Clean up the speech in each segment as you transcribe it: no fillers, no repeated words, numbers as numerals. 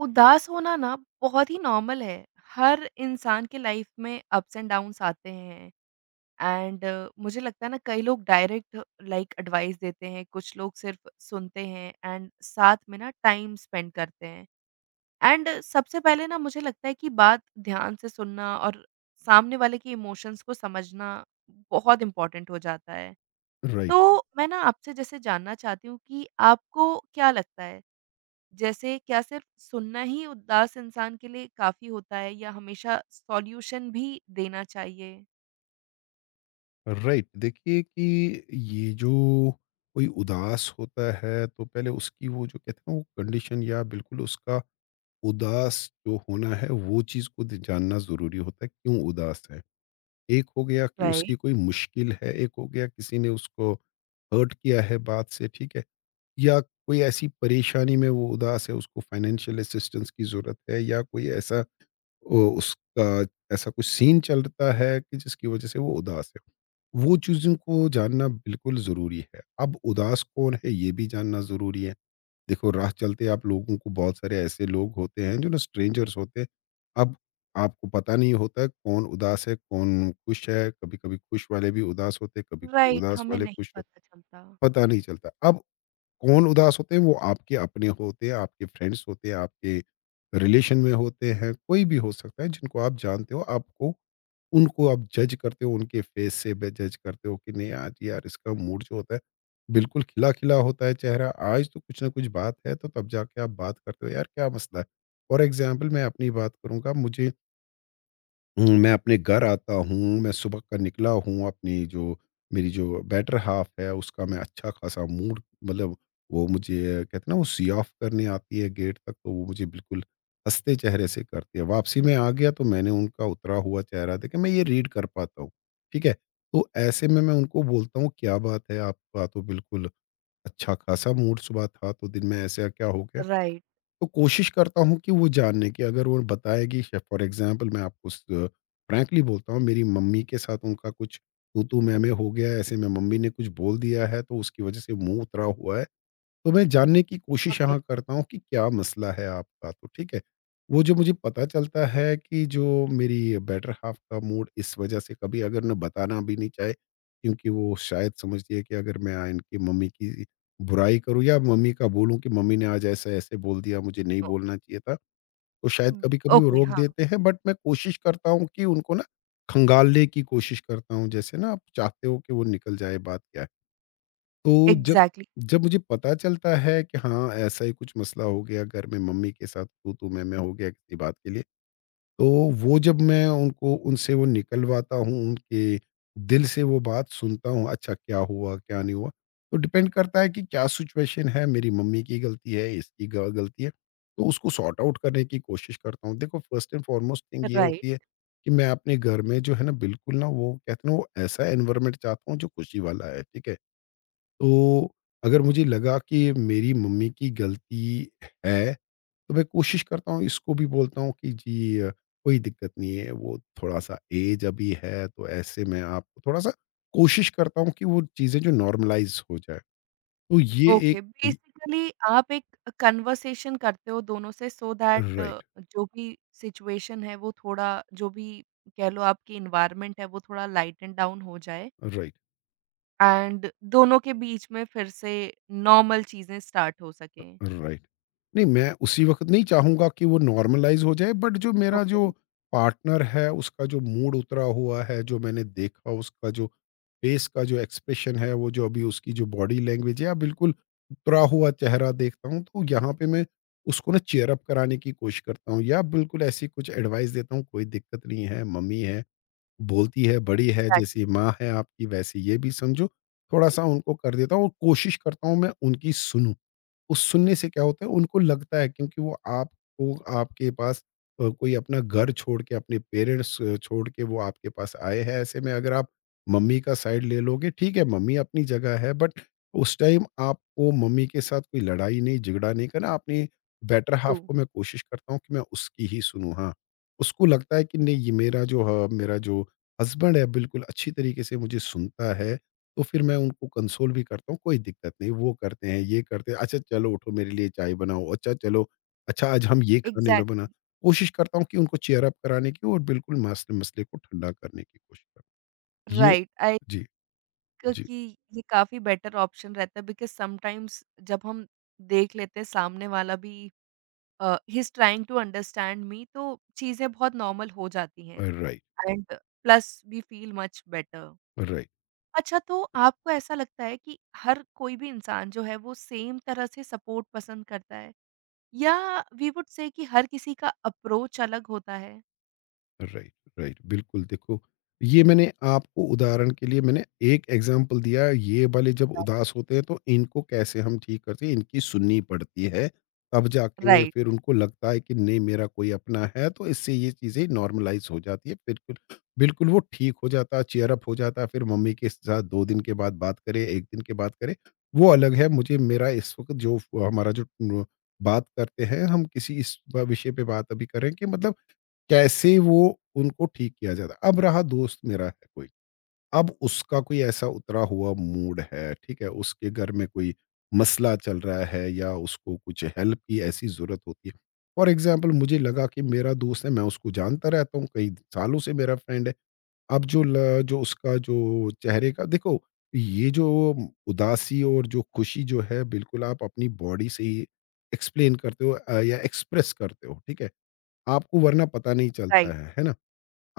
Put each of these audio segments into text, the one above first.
उदास होना ना बहुत ही नॉर्मल है। हर इंसान के लाइफ में अप्स एंड डाउन्स आते हैं एंड मुझे लगता है ना कई लोग डायरेक्ट लाइक एडवाइस देते हैं, कुछ लोग सिर्फ़ सुनते हैं एंड साथ में ना टाइम स्पेंड करते हैं। एंड सबसे पहले ना मुझे लगता है कि बात ध्यान से सुनना और सामने वाले के इमोशंस को समझना बहुत इम्पोर्टेंट हो जाता है। राइट तो मैं ना आपसे जैसे जानना चाहती हूँ कि आपको क्या लगता है जैसे क्या सिर्फ सुनना ही उदास इंसान के लिए काफ़ी होता है या हमेशा सॉल्यूशन भी देना चाहिए? राइट देखिए कि ये जो कोई उदास होता है तो पहले उसकी वो जो कहते हैं ना वो कंडीशन या बिल्कुल उसका उदास जो होना है वो चीज़ को जानना ज़रूरी होता है क्यों उदास है। एक हो गया कि उसकी राइट, कोई मुश्किल है, एक हो गया किसी ने उसको हर्ट किया है बात से, ठीक है? या कोई ऐसी परेशानी में वो उदास है, उसको फाइनेंशियल असिस्टेंस की ज़रूरत है, या कोई ऐसा उसका ऐसा कुछ सीन चलता है कि जिसकी वजह से वो उदास है। वो चीज़ों को जानना बिल्कुल ज़रूरी है। अब उदास कौन है ये भी जानना ज़रूरी है। देखो, राह चलते आप लोगों को बहुत सारे ऐसे लोग होते हैं जो ना स्ट्रेंजर्स होते हैं। अब आपको पता नहीं होता है कौन उदास है, कौन खुश है। कभी-कभी खुश वाले भी उदास होते हैं, कभी कभी राइट। उदास हमें वाले नहीं खुश होते पता हैं, चलता। पता नहीं चलता। अब कौन उदास होते हैं वो आपके अपने होते हैं, आपके फ्रेंड्स होते हैं, आपके रिलेशन में होते हैं, कोई भी हो सकता है जिनको आप जानते हो। आपको उनको आप जज करते हो, उनके फेस से जज करते हो कि नहीं आज यार इसका मूड जो होता है बिल्कुल खिला खिला होता है चेहरा, आज तो कुछ ना कुछ बात है, तो तब जाके आप बात करते हो यार क्या मसला है। फॉर एग्जाम्पल मैं अपनी बात करूंगा। मैं अपने घर आता हूँ, मैं सुबह का निकला हूँ, अपनी जो मेरी जो बेटर हाफ़ है, उसका मैं अच्छा ख़ासा मूड, मतलब वो मुझे कहते हैं ना, वो सी ऑफ करने आती है गेट तक, तो वो मुझे बिल्कुल हँसते चेहरे से करती है। वापसी में आ गया, तो मैंने उनका उतरा हुआ चेहरा देखा, मैं ये रीड कर पाता हूँ, ठीक है? तो ऐसे में मैं उनको बोलता हूँ, "क्या बात है? आपका तो बिल्कुल अच्छा-ख़ासा मूड सुबह था, तो दिन में ऐसा क्या हो गया?" राइट, तो कोशिश करता हूँ कि वो जानने की, अगर वो बताएगी। फॉर एग्जाम्पल मैं आपको फ्रैंकली बोलता हूँ, मेरी मम्मी के साथ उनका कुछ तू तू मैं हो गया, ऐसे में मम्मी ने कुछ बोल दिया है तो उसकी वजह से मुंह उतरा हुआ है। तो मैं जानने की कोशिश ओके। यहाँ करता हूँ कि क्या मसला है आपका, तो ठीक है। वो जो मुझे पता चलता है कि जो मेरी बेटर हाल्फ का मूड इस वज़ह से, कभी अगर ना बताना भी नहीं चाहे, क्योंकि वो शायद समझती है कि अगर मैं आ इनकी मम्मी की बुराई करूँ या मम्मी का बोलूँ कि मम्मी ने आज ऐसे-ऐसे बोल दिया, मुझे नहीं तो बोलना चाहिए था। तो शायद उम, कभी-कभी वो ओके, रोक हाँ, देते हैं, बट मैं कोशिश करता हूँ कि उनको ना खंगालने की कोशिश करता हूँ। जैसे ना आप चाहते हो कि वो निकल जाए, बात क्या है। तो जब एग्ज़ैक्टली। जब मुझे पता चलता है कि हाँ, ऐसा ही कुछ मसला हो गया घर में, मम्मी के साथ तू-तू, मैं-मैं हो गया किसी बात के लिए, तो वो जब मैं उनको उनसे वो निकलवाता हूँ, उनके दिल से वो बात सुनता हूँ, अच्छा क्या हुआ, क्या नहीं हुआ? तो डिपेंड करता है कि क्या सिचुएशन है, मेरी मम्मी की गलती है, इसकी ग गलती है, तो उसको सॉर्ट आउट करने की कोशिश करता हूँ। देखो, फर्स्ट एंड फॉरमोस्ट थिंग ये राइट। होती है कि मैं अपने घर में जो है ना बिल्कुल ना वो कहते हैं ना वो ऐसा एनवायरनमेंट चाहता हूँ जो खुशी वाला है, ठीक है? तो अगर मुझे लगा कि मेरी मम्मी की गलती है, तो मैं कोशिश करता हूँ, इसको भी बोलता हूँ कि जी कोई दिक्कत नहीं है, वो थोड़ा-सा ऐज अभी है, तो ऐसे में आप थोड़ा-सा कोशिश करता हूँ कि वो चीज़ें जो नॉर्मलाइज़ हो जाए। तो ये एक ओके, इ बेसिकली आप एक कन्वर्सेशन करते हो दोनों से सो दैट राइट, जो भी सिचुएशन है वो थोड़ा जो भी कह लो आपकी एनवायरनमेंट है वो थोड़ा लाइटन डाउन हो जाए राइट, एंड दोनों के बीच में फिर से नॉर्मल चीज़ें स्टार्ट हो सकें। राइट। नहीं, मैं उसी वक़्त नहीं चाहूँगा कि वो नॉर्मलाइज़ हो जाए, बट जो मेरा ओके, जो पार्टनर है उसका जो मूड उतरा हुआ है, जो मैंने देखा उसका जो फेस का जो एक्सप्रेशन है, वो जो अभी उसकी जो बॉडी लैंग्वेज है या बिल्कुल उतरा हुआ चेहरा देखता हूँ, तो यहाँ पे मैं उसको ना चीयर अप कराने की कोशिश करता हूँ या बिल्कुल ऐसी कुछ एडवाइस देता हूँ, कोई दिक्कत नहीं है, मम्मी है, बोलती है, बड़ी है, एग्ज़ैक्टली, जैसी माँ है आपकी वैसे ये भी समझो। थोड़ा-सा उनको कर देता हूँ और कोशिश करता हूँ मैं उनकी सुनूँ। उस सुनने से क्या होता है, उनको लगता है, क्योंकि वो आपको आपके पास कोई अपना घर छोड़ के, अपने पेरेंट्स छोड़ के वो आपके पास आए हैं, ऐसे में अगर आप मम्मी का साइड ले लोगे, ठीक है मम्मी अपनी जगह है, बट उस टाइम आपको मम्मी के साथ कोई लड़ाई नहीं, झगड़ा नहीं करना, आपने बेटर ट्रू, हाफ को मैं कोशिश करता हूँ कि मैं उसकी ही सुनूँ, हाँ। उसको लगता है कि नहीं ये मेरा जो मेरा जो हस्बैंड है बिल्कुल अच्छी तरीके से मुझे सुनता है। तो फिर मैं उनको कंसोल भी करता हूँ, कोई दिक्कत नहीं, वो करते हैं, ये करते हैं, अच्छा चलो उठो मेरे लिए चाय बनाओ, अच्छा चलो, अच्छा आज हम ये खाने में बना। एग्ज़ैक्टली, कोशिश करता हूँ कि उनको चीयर अप कराने की और बिल्कुल मस मसले को ठंडा करने की कोशिश करता हूँ। ये राइट आई जी, थिंक जी। कि ये काफ़ी बेटर ऑप्शन रहता है बिकॉज़ समटाइम्स जब हम देख लेते हैं सामने वाला भी ही is trying to understand me तो चीज़ें बहुत नॉर्मल हो जाती हैं right, and plus we feel much better. Right. अच्छा तो आपको ऐसा लगता है कि हर कोई भी इंसान जो है वो सेम तरह से सपोर्ट पसंद करता है या वी वुड से कि हर किसी का अप्रोच अलग होता है? Right right. बिल्कुल देखो, ये मैंने आपको उदाहरण के लिए मैंने एक एग्जांपल दिया। ये वाले जब उदास होते हैं तो इनको कैसे हम ठीक करते हैं, इनकी सुननी पड़ती है, तब जाके राइट, फिर उनको लगता है कि नहीं मेरा कोई अपना है, तो इससे ये चीज़ें नॉर्मलाइज हो जाती है, बिल्कुल बिल्कुल वो ठीक हो जाता है, चेयर अप हो जाता है। फिर मम्मी के साथ दो दिन के बाद बात करे, एक दिन के बाद करे, वो अलग है। मुझे मेरा इस वक्त जो हमारा जो बात करते हैं हम, किसी इस विषय पे बात अभी करें कि मतलब कैसे वो उनको ठीक किया जाता है। अब रहा दोस्त मेरा है कोई, अब उसका कोई ऐसा उतरा हुआ मूड है, ठीक है? उसके घर में कोई मसला चल रहा है या उसको कुछ हेल्प की ऐसी ज़रूरत होती है। फॉर एग्ज़ाम्पल मुझे लगा कि मेरा दोस्त है, मैं उसको जानता रहता हूँ, कई सालों से मेरा फ्रेंड है। अब जो ल जो उसका जो चेहरे का देखो, ये जो उदासी और जो खुशी जो है, बिल्कुल आप अपनी बॉडी से ही एक्सप्लेन करते हो या एक्सप्रेस करते हो, ठीक है? आपको वरना पता नहीं चलता राइट। है ना?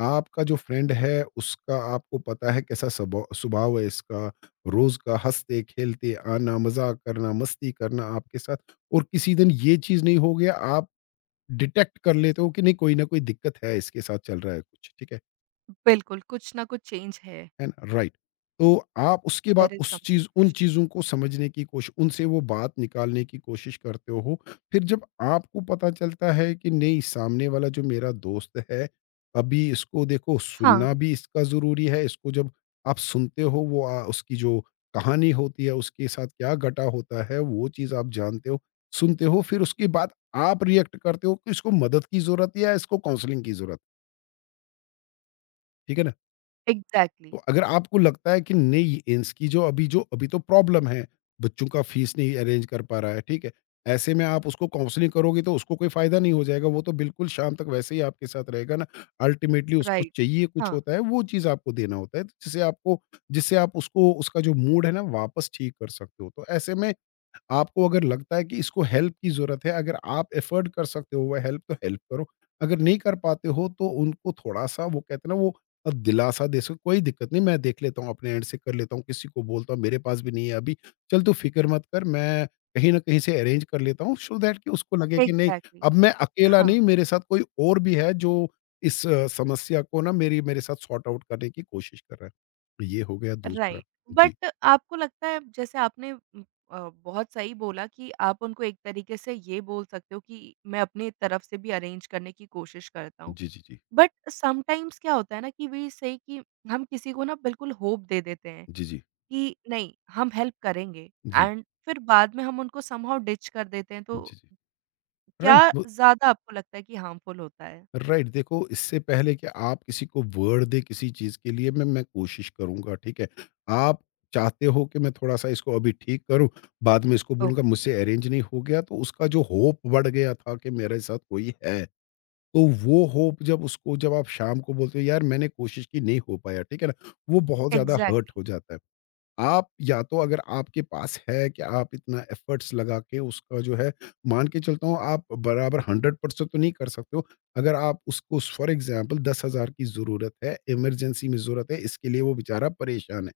आपका जो फ्रेंड है उसका आपको पता है कैसा स्वभाव है इसका, रोज का हंसते खेलते आना, मजाक करना, मस्ती करना आपके साथ, और किसी दिन ये चीज नहीं हो गया, आप डिटेक्ट कर लेते हो कि नहीं कोई ना कोई दिक्कत है, इसके साथ चल रहा है कुछ, ठीक बिल्कुल, कुछ ना कुछ चेंज है, है ना? राइट। तो आप उसके बाद देयर इज़ सम उस चीज़ उन सिचुएशन। चीज़ों को समझने की कोशिश, उनसे वो बात निकालने की कोशिश करते हो। फिर जब आपको पता चलता है कि नहीं सामने वाला जो मेरा दोस्त है, अभी इसको देखो हाँ, सुनना भी इसका ज़रूरी है, इसको जब आप सुनते हो वो उसकी जो कहानी होती है, उसके साथ क्या घटा होता है, वो चीज़ आप जानते हो, सुनते हो, फिर उसके बाद आप रिएक्ट करते हो कि इसको मदद की ज़रूरत है या इसको काउंसलिंग की ज़रूरत है। ठीक है ना? एग्ज़ैक्टली, तो अगर आपको लगता है कि नहीं इसकी जो अभी तो प्रॉब्लम है, बच्चों का फीस नहीं अरेंज कर पा रहा है, ठीक है? ऐसे में आप उसको काउंसलिंग करोगे तो उसको कोई फ़ायदा नहीं हो जाएगा, वो तो बिल्कुल शाम तक वैसे ही आपके साथ रहेगा ना। अल्टीमेटली उसको राइट। चाहिए कुछ हाँ, होता है, वो चीज़ आपको देना होता है, जिससे आपको, जिससे आप उसको उसका जो मूड है ना वापस ठीक कर सकते हो। तो ऐसे में आपको अगर लगता है कि इसको हेल्प की ज़रूरत है, अगर आप अफ़ोर्ड कर सकते हो वो हेल्प, तो हेल्प करो। अगर नहीं कर पाते हो तो उनको थोड़ा-सा, वो कहते हैं ना वो दिलासा दे सको, कोई दिक्कत नहीं मैं देख लेता हूँ, अपने एंड से कर लेता हूँ, किसी को बोलता हूँ, मेरे पास भी नहीं है अभी, चल तू फ़िक्र मत कर, मैं कहीं न कहीं से अरेंज कर लेता हूँ, सो दैट कि उसको लगे कि नहीं एग्ज़ैक्टली, अब मैं अकेला हाँ, नहीं, मेरे साथ कोई और भी है जो इस समस्या को ना मेरी मेरे साथ सॉर्ट आउट करने की कोशिश कर रहा है। ये हो गया दूसरा। राइट। जी। बट आपको लगता है जैसे आपने बहुत सही बोला कि आप उनको एक तरीके से ये बोल सकते हो कि मैं अपनी तरफ से भी अरेंज करने की कोशिश करता हूँ। जी, जी, जी। बट समटाइम्स क्या होता है ना कि वी से कि हम किसी को ना बिल्कुल होप दे देते हैं जी, जी। कि नहीं, हम हेल्प करेंगे जी, एंड फिर बाद में हम उनको समहाउ डिच कर देते हैं तो जी, जी। क्या राइट वो ज़्यादा आपको लगता है कि हार्मफुल होता है? राइट, देखो इससे पहले कि आप किसी को वर्ड दे किसी चीज़ के लिए, मैं कोशिश करूँगा ठीक है, आप चाहते हो कि मैं थोड़ा सा इसको अभी ठीक करूँ, बाद में इसको बोलूँगा ओके, मुझसे अरेंज नहीं हो गया, तो उसका जो होप बढ़ गया था कि मेरे साथ कोई है, तो वो होप जब उसको, जब आप शाम को बोलते हो यार मैंने कोशिश की नहीं हो पाया, ठीक है ना वो बहुत ज़्यादा हर्ट एग्ज़ैक्टली, हो जाता है। आप या तो अगर आपके पास है कि आप इतना एफर्ट्स लगा के उसका जो है, मान के चलता हूँ आप बराबर 100% तो नहीं कर सकते हो। अगर आप उसको स फॉर एग्ज़ाम्पल 10,000 की ज़रूरत है, इमरजेंसी में ज़रूरत है, इसके लिए वो बेचारा परेशान है।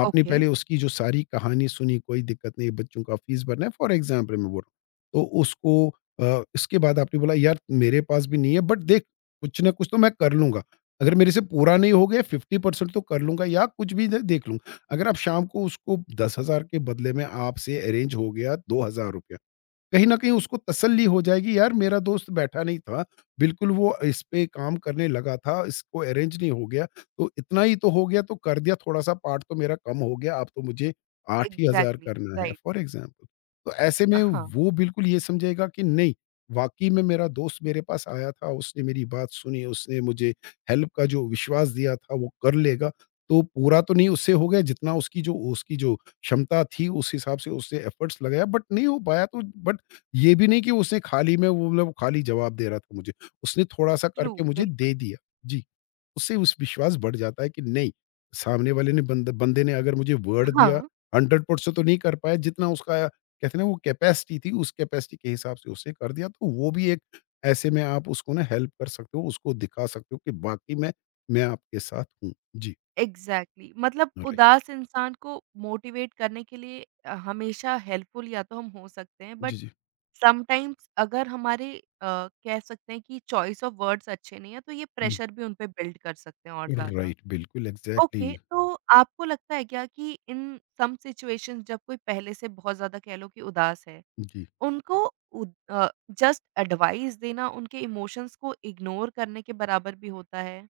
आपने ओके, पहले उसकी जो सारी कहानी सुनी, कोई दिक्कत नहीं, बच्चों का फीस भरना है फॉर एग्ज़ाम्पल मैं बोल रहा हूँ। तो उसको इसके बाद आपने बोला यार मेरे पास भी नहीं है बट देख कुछ ना कुछ तो मैं कर लूँगा। अगर मेरे से पूरा नहीं हो गया 50% तो कर लूँगा या कुछ भी दे देख लूँगा। अगर आप शाम को उसको 10,000 के बदले में आपसे अरेंज हो गया ₹2,000, कहीं न कहीं उसको तसल्ली हो जाएगी यार मेरा दोस्त बैठा नहीं था। बिल्कुल वो इस पे काम करने लगा था, इसको अरेंज नहीं हो गया। तो इतना ही तो हो गया तो कर दिया थोड़ा-सा पार्ट तो मेरा कम हो गया, अब तो मुझे 8,000 एग्ज़ैक्टली, करना है राइट। For example. तो ऐसे में हाँ, वो बिल्कुल ये समझेगा कि नहीं, वाक़ई में मेरा दोस्त मेरे पास आया था, उसने मेरी बात सुनी, उसने मुझे हेल्प का जो विश्वास दिया था वो कर लेगा। तो पूरा तो नहीं उससे हो गया जितना उसकी जो क्षमता थी, उस हिसाब से उसने एफर्ट्स लगाया बट नहीं हो पाया, तो बट ये भी नहीं कि उसने खाली में वो मतलब खाली जवाब दे रहा था मुझे। उसने थोड़ा-सा ट्रू, करके मुझे बिल्कुल। दे दिया। जी, उससे उस विश्वास बढ़ जाता है कि नहीं, सामने वाले ने बंदे ने अगर मुझे वर्ड दिया, हाँ, 100% तो नहीं कर पाया जितना उसका कहते हैं ना वो कैपेसिटी थी, उस कैपेसिटी के हिसाब से उसने कर दिया। तो वो भी एक ऐसे में आप उसको ना हेल्प कर सकते हो, उसको दिखा सकते हो कि वाक़ई में मैं आपके साथ हूँ। जी। एग्ज़ैक्टली मतलब राइट। उदास इंसान को मोटिवेट करने के लिए हमेशा हेल्पफुल या तो हम हो सकते हैं, बट जी, जी। समटाइम्स अगर हमारे कह सकते हैं कि चॉइस ऑफ वर्ड्स अच्छे नहीं है, तो ये हुँ। प्रेशर भी उन पे बिल्ड कर सकते हैं और ज़्यादा। राइट, बिल्कुल, एग्ज़ैक्टली। ओके, तो आपको लगता है क्या कि इन सम सिचुएशंस जब कोई पहले से बहुत ज़्यादा कह लो कि उदास है जी। उनको जस्ट एडवाइस देना उनके इमोशंस को इग्नोर करने के बराबर भी होता है।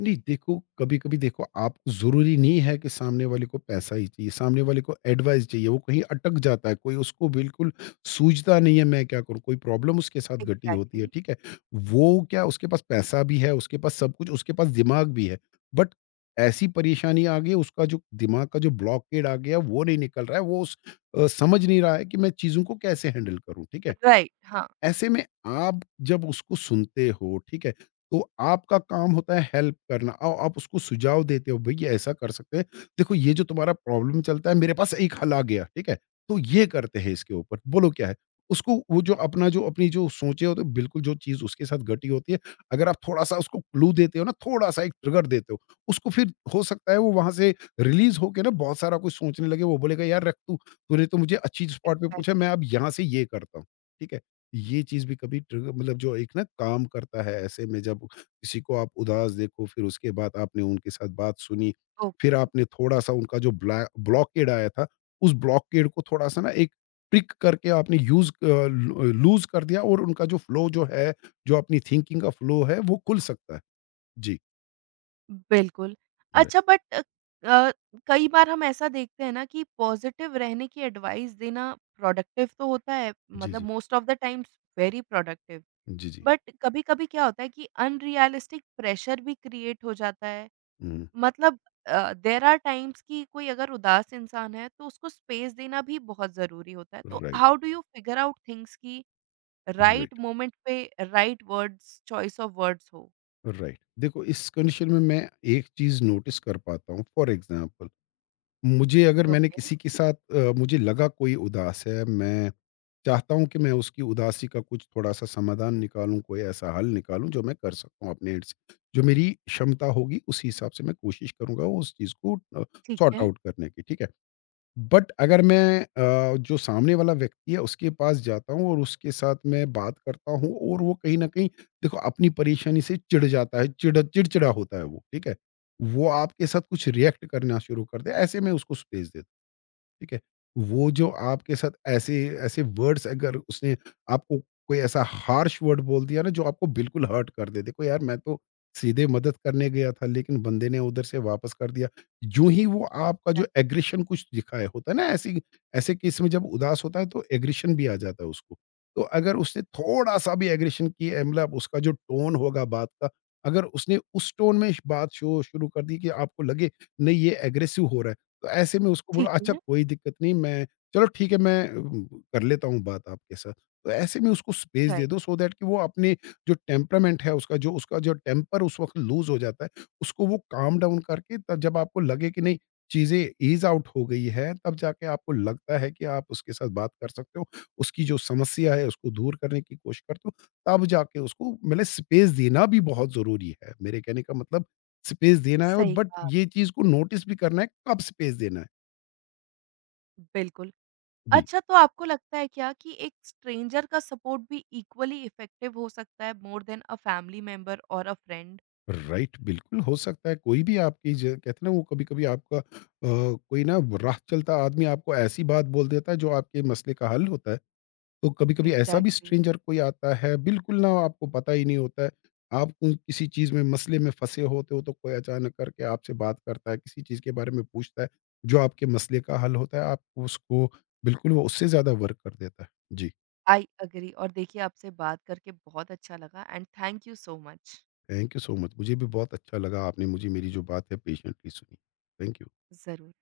नहीं देखो, कभी-कभी देखो आप ज़रूरी नहीं है कि सामने वाले को पैसा ही चाहिए, सामने वाले को एडवाइस चाहिए, वो कहीं अटक जाता है, कोई उसको बिल्कुल सूझता नहीं है मैं क्या करूँ, कोई प्रॉब्लम उसके साथ घटी होती है, एग्ज़ैक्टली। ठीक है? वो क्या उसके पास पैसा भी है, उसके पास सब कुछ, उसके पास दिमाग भी है, बट ऐसी परेशानी आ गई उसका जो दिमाग का जो ब्लॉकेड आ गया वो नहीं निकल रहा है, वो उस समझ नहीं रहा है कि मैं चीज़ों को कैसे हैंडल करूँ, ठीक है? राइट, हाँ। ऐसे में आप जब उसको सुनते हो, ठीक है? तो आपका काम होता है हेल्प करना और आप उसको सुझाव देते हो, "भई, ये ऐसा कर सकते हैं। देखो, ये जो तुम्हारा प्रॉब्लम चलता है, मेरे पास एक हल आ गया, ठीक है? तो ये करते हैं इसके ऊपर।" बोलो क्या है? उसको वो जो अपनी जो सोचे होते हैं, बिल्कुल जो चीज़ उसके साथ घटी होती है, अगर आप थोड़ा-सा उसको क्लू देते हो ना, थोड़ा-सा एक ट्रिगर देते हो, उसको फिर हो सकता है वो वहाँ से रिलीज़ होके ना बहुत सारा कुछ सोचने लगे। वो बोलेगा, "यार, रख तू, तूने तो मुझे अच्छी स्पॉट पे पूछा, मैं एग्ज़ैक्टली, अब यहाँ से ये करता हूँ।" ठीक है? ये चीज़ भी कभी ट्रिगर मतलब जो एक ना काम करता है ऐसे में जब किसी को आप उदास देखो फिर उसके बाद आपने उनके साथ बात सुनी, ओके। फिर आपने थोड़ा सा उनका जो ब्लैक ब्लॉकेड आया था उस ब्लॉकेड को थोड़ा सा ना एक ट्रिक करके आपने यूज लूज कर दिया और उनका जो फ्लो जो है, जो अपनी थिंकिंग का फ्लो है वो खुल सकता है। जी। बिल्कुल। राइट। अच्छा बट अ, कई बार हम ऐसा देखते हैं ना कि पॉज़िटिव रहने की एडवाइस देना प्रोडक्टिव तो होता है, जी, मतलब जी। Most of the times very productive. जी, जी। बट कभी-कभी क्या होता है कि अनरियलिस्टिक प्रेशर भी क्रिएट हो जाता है। हम्म। मतलब देयर आर टाइम्स कि कोई अगर उदास इंसान है तो उसको स्पेस देना भी बहुत ज़रूरी होता है। तो right. How do you figure out things कि राइट राइट मोमेंट पे right words choice of words हो? राइट देखो इस कंडीशन में मैं एक चीज नोटिस कर पाता हूँ फॉर एग्जाम्पल, मुझे अगर मैंने ओके, किसी के साथ मुझे लगा कोई उदास है, मैं चाहता हूँ कि मैं उसकी उदासी का कुछ थोड़ा-सा समाधान निकालूँ, कोई ऐसा हल निकालूँ जो मैं कर सकता हूँ अपने एंड से। जो मेरी क्षमता होगी उसी हिसाब से मैं कोशिश करूँगा उस चीज़ को ठीक सॉर्ट है। आउट करने की, ठीक है? बट अगर मैं जो सामने वाला व्यक्ति है उसके पास जाता हूँ और उसके साथ मैं बात करता हूँ और वो कहीं ना कहीं देखो अपनी परेशानी से चिढ़ जाता है चिड़चिड़ा होता है वो, ठीक है। वो आपके साथ कुछ रिएक्ट करना शुरू कर दे, ऐसे में उसको स्पेस देता हूं। ठीक है? वो जो आपके साथ ऐसे ऐसे वर्ड्स अगर उसने आपको कोई ऐसा हार्श वर्ड बोल दिया ना जो आपको बिल्कुल हर्ट कर दे। देखो यार मैं तो सीधे मदद करने गया था लेकिन बंदे ने उधर से वापस कर दिया। यूँ ही वो आपका जो एग्ज़ैक्टली। एग्रीशन कुछ दिखाया होता है ना, ऐसी ऐसे केस में जब उदास होता है तो एग्रीशन भी आ जाता है उसको। तो अगर उसने थोड़ा-सा भी एग्रीशन किया मतलब उसका जो टोन होगा बात का, अगर उसने उस टोन में बात शो शुरू कर दी कि आपको लगे नहीं ये एग्रेसिव हो रहा है। तो ऐसे में उसको बोलो ठीक अच्छा है, कोई दिक्कत नहीं, मैं चलो ठीक है मैं कर लेता हूँ बात आपके साथ। तो ऐसे में उसको स्पेस दे राइट, दो सो दैट कि वो अपने जो टेम्परामेंट है उसका जो टेम्पर उस वक़्त लूज़ हो जाता है, उसको वो काम डाउन करके तब जब आपको लगे कि नहीं चीज़ें ईज़ आउट हो गई है, तब जाके आपको लगता है कि आप उसके साथ बात कर सकते हो। उसकी जो समस्या है उसको दूर करने की कोशिश करते हो, तब जाके उसको मतलब स्पेस देना भी बहुत ज़रूरी है। मेरे कहने का मतलब स्पेस देना है और सही बट कहा ये आपने, चीज़ को नोटिस भी करना है, कब स्पेस देना है। बिल्कुल। जी। अच्छा तो आपको लगता है क्या कि एक स्ट्रेंजर का सपोर्ट भी इक्वली इफ़ेक्टिव हो सकता है more than a family member और अ फ्रेंड? राइट, बिल्कुल हो सकता है कोई भी आपकी ज कहते हैं ना वो कभी-कभी आपका कोई ना, राह चलता आदमी आपको ऐसी बात बोल देता है जो आपके मसले का हल होता है। तो कभी-कभी ऐसा भी एग्ज़ैक्टली। स्ट्रेंजर कोई आता है, बिल्कुल ना आपको पता ही नहीं होता है। आप कोई किसी चीज़ में मसले में फँसे होते हो तो कोई अचानक करके आपसे बात करता है, किसी चीज़ के बारे में पूछता है, जो आपके मसले का हल होता है, आप उसको बिल्कुल वो उससे ज़्यादा वर्क कर देता है। जी। आई एग्री और देखिए आपसे बात करके बहुत अच्छा लगा and thank you so much. Thank you so much, मुझे भी बहुत अच्छा लगा आपने मुझे मेरी जो बात है पेशेंटली सुनी। Thank you. ज़रूर।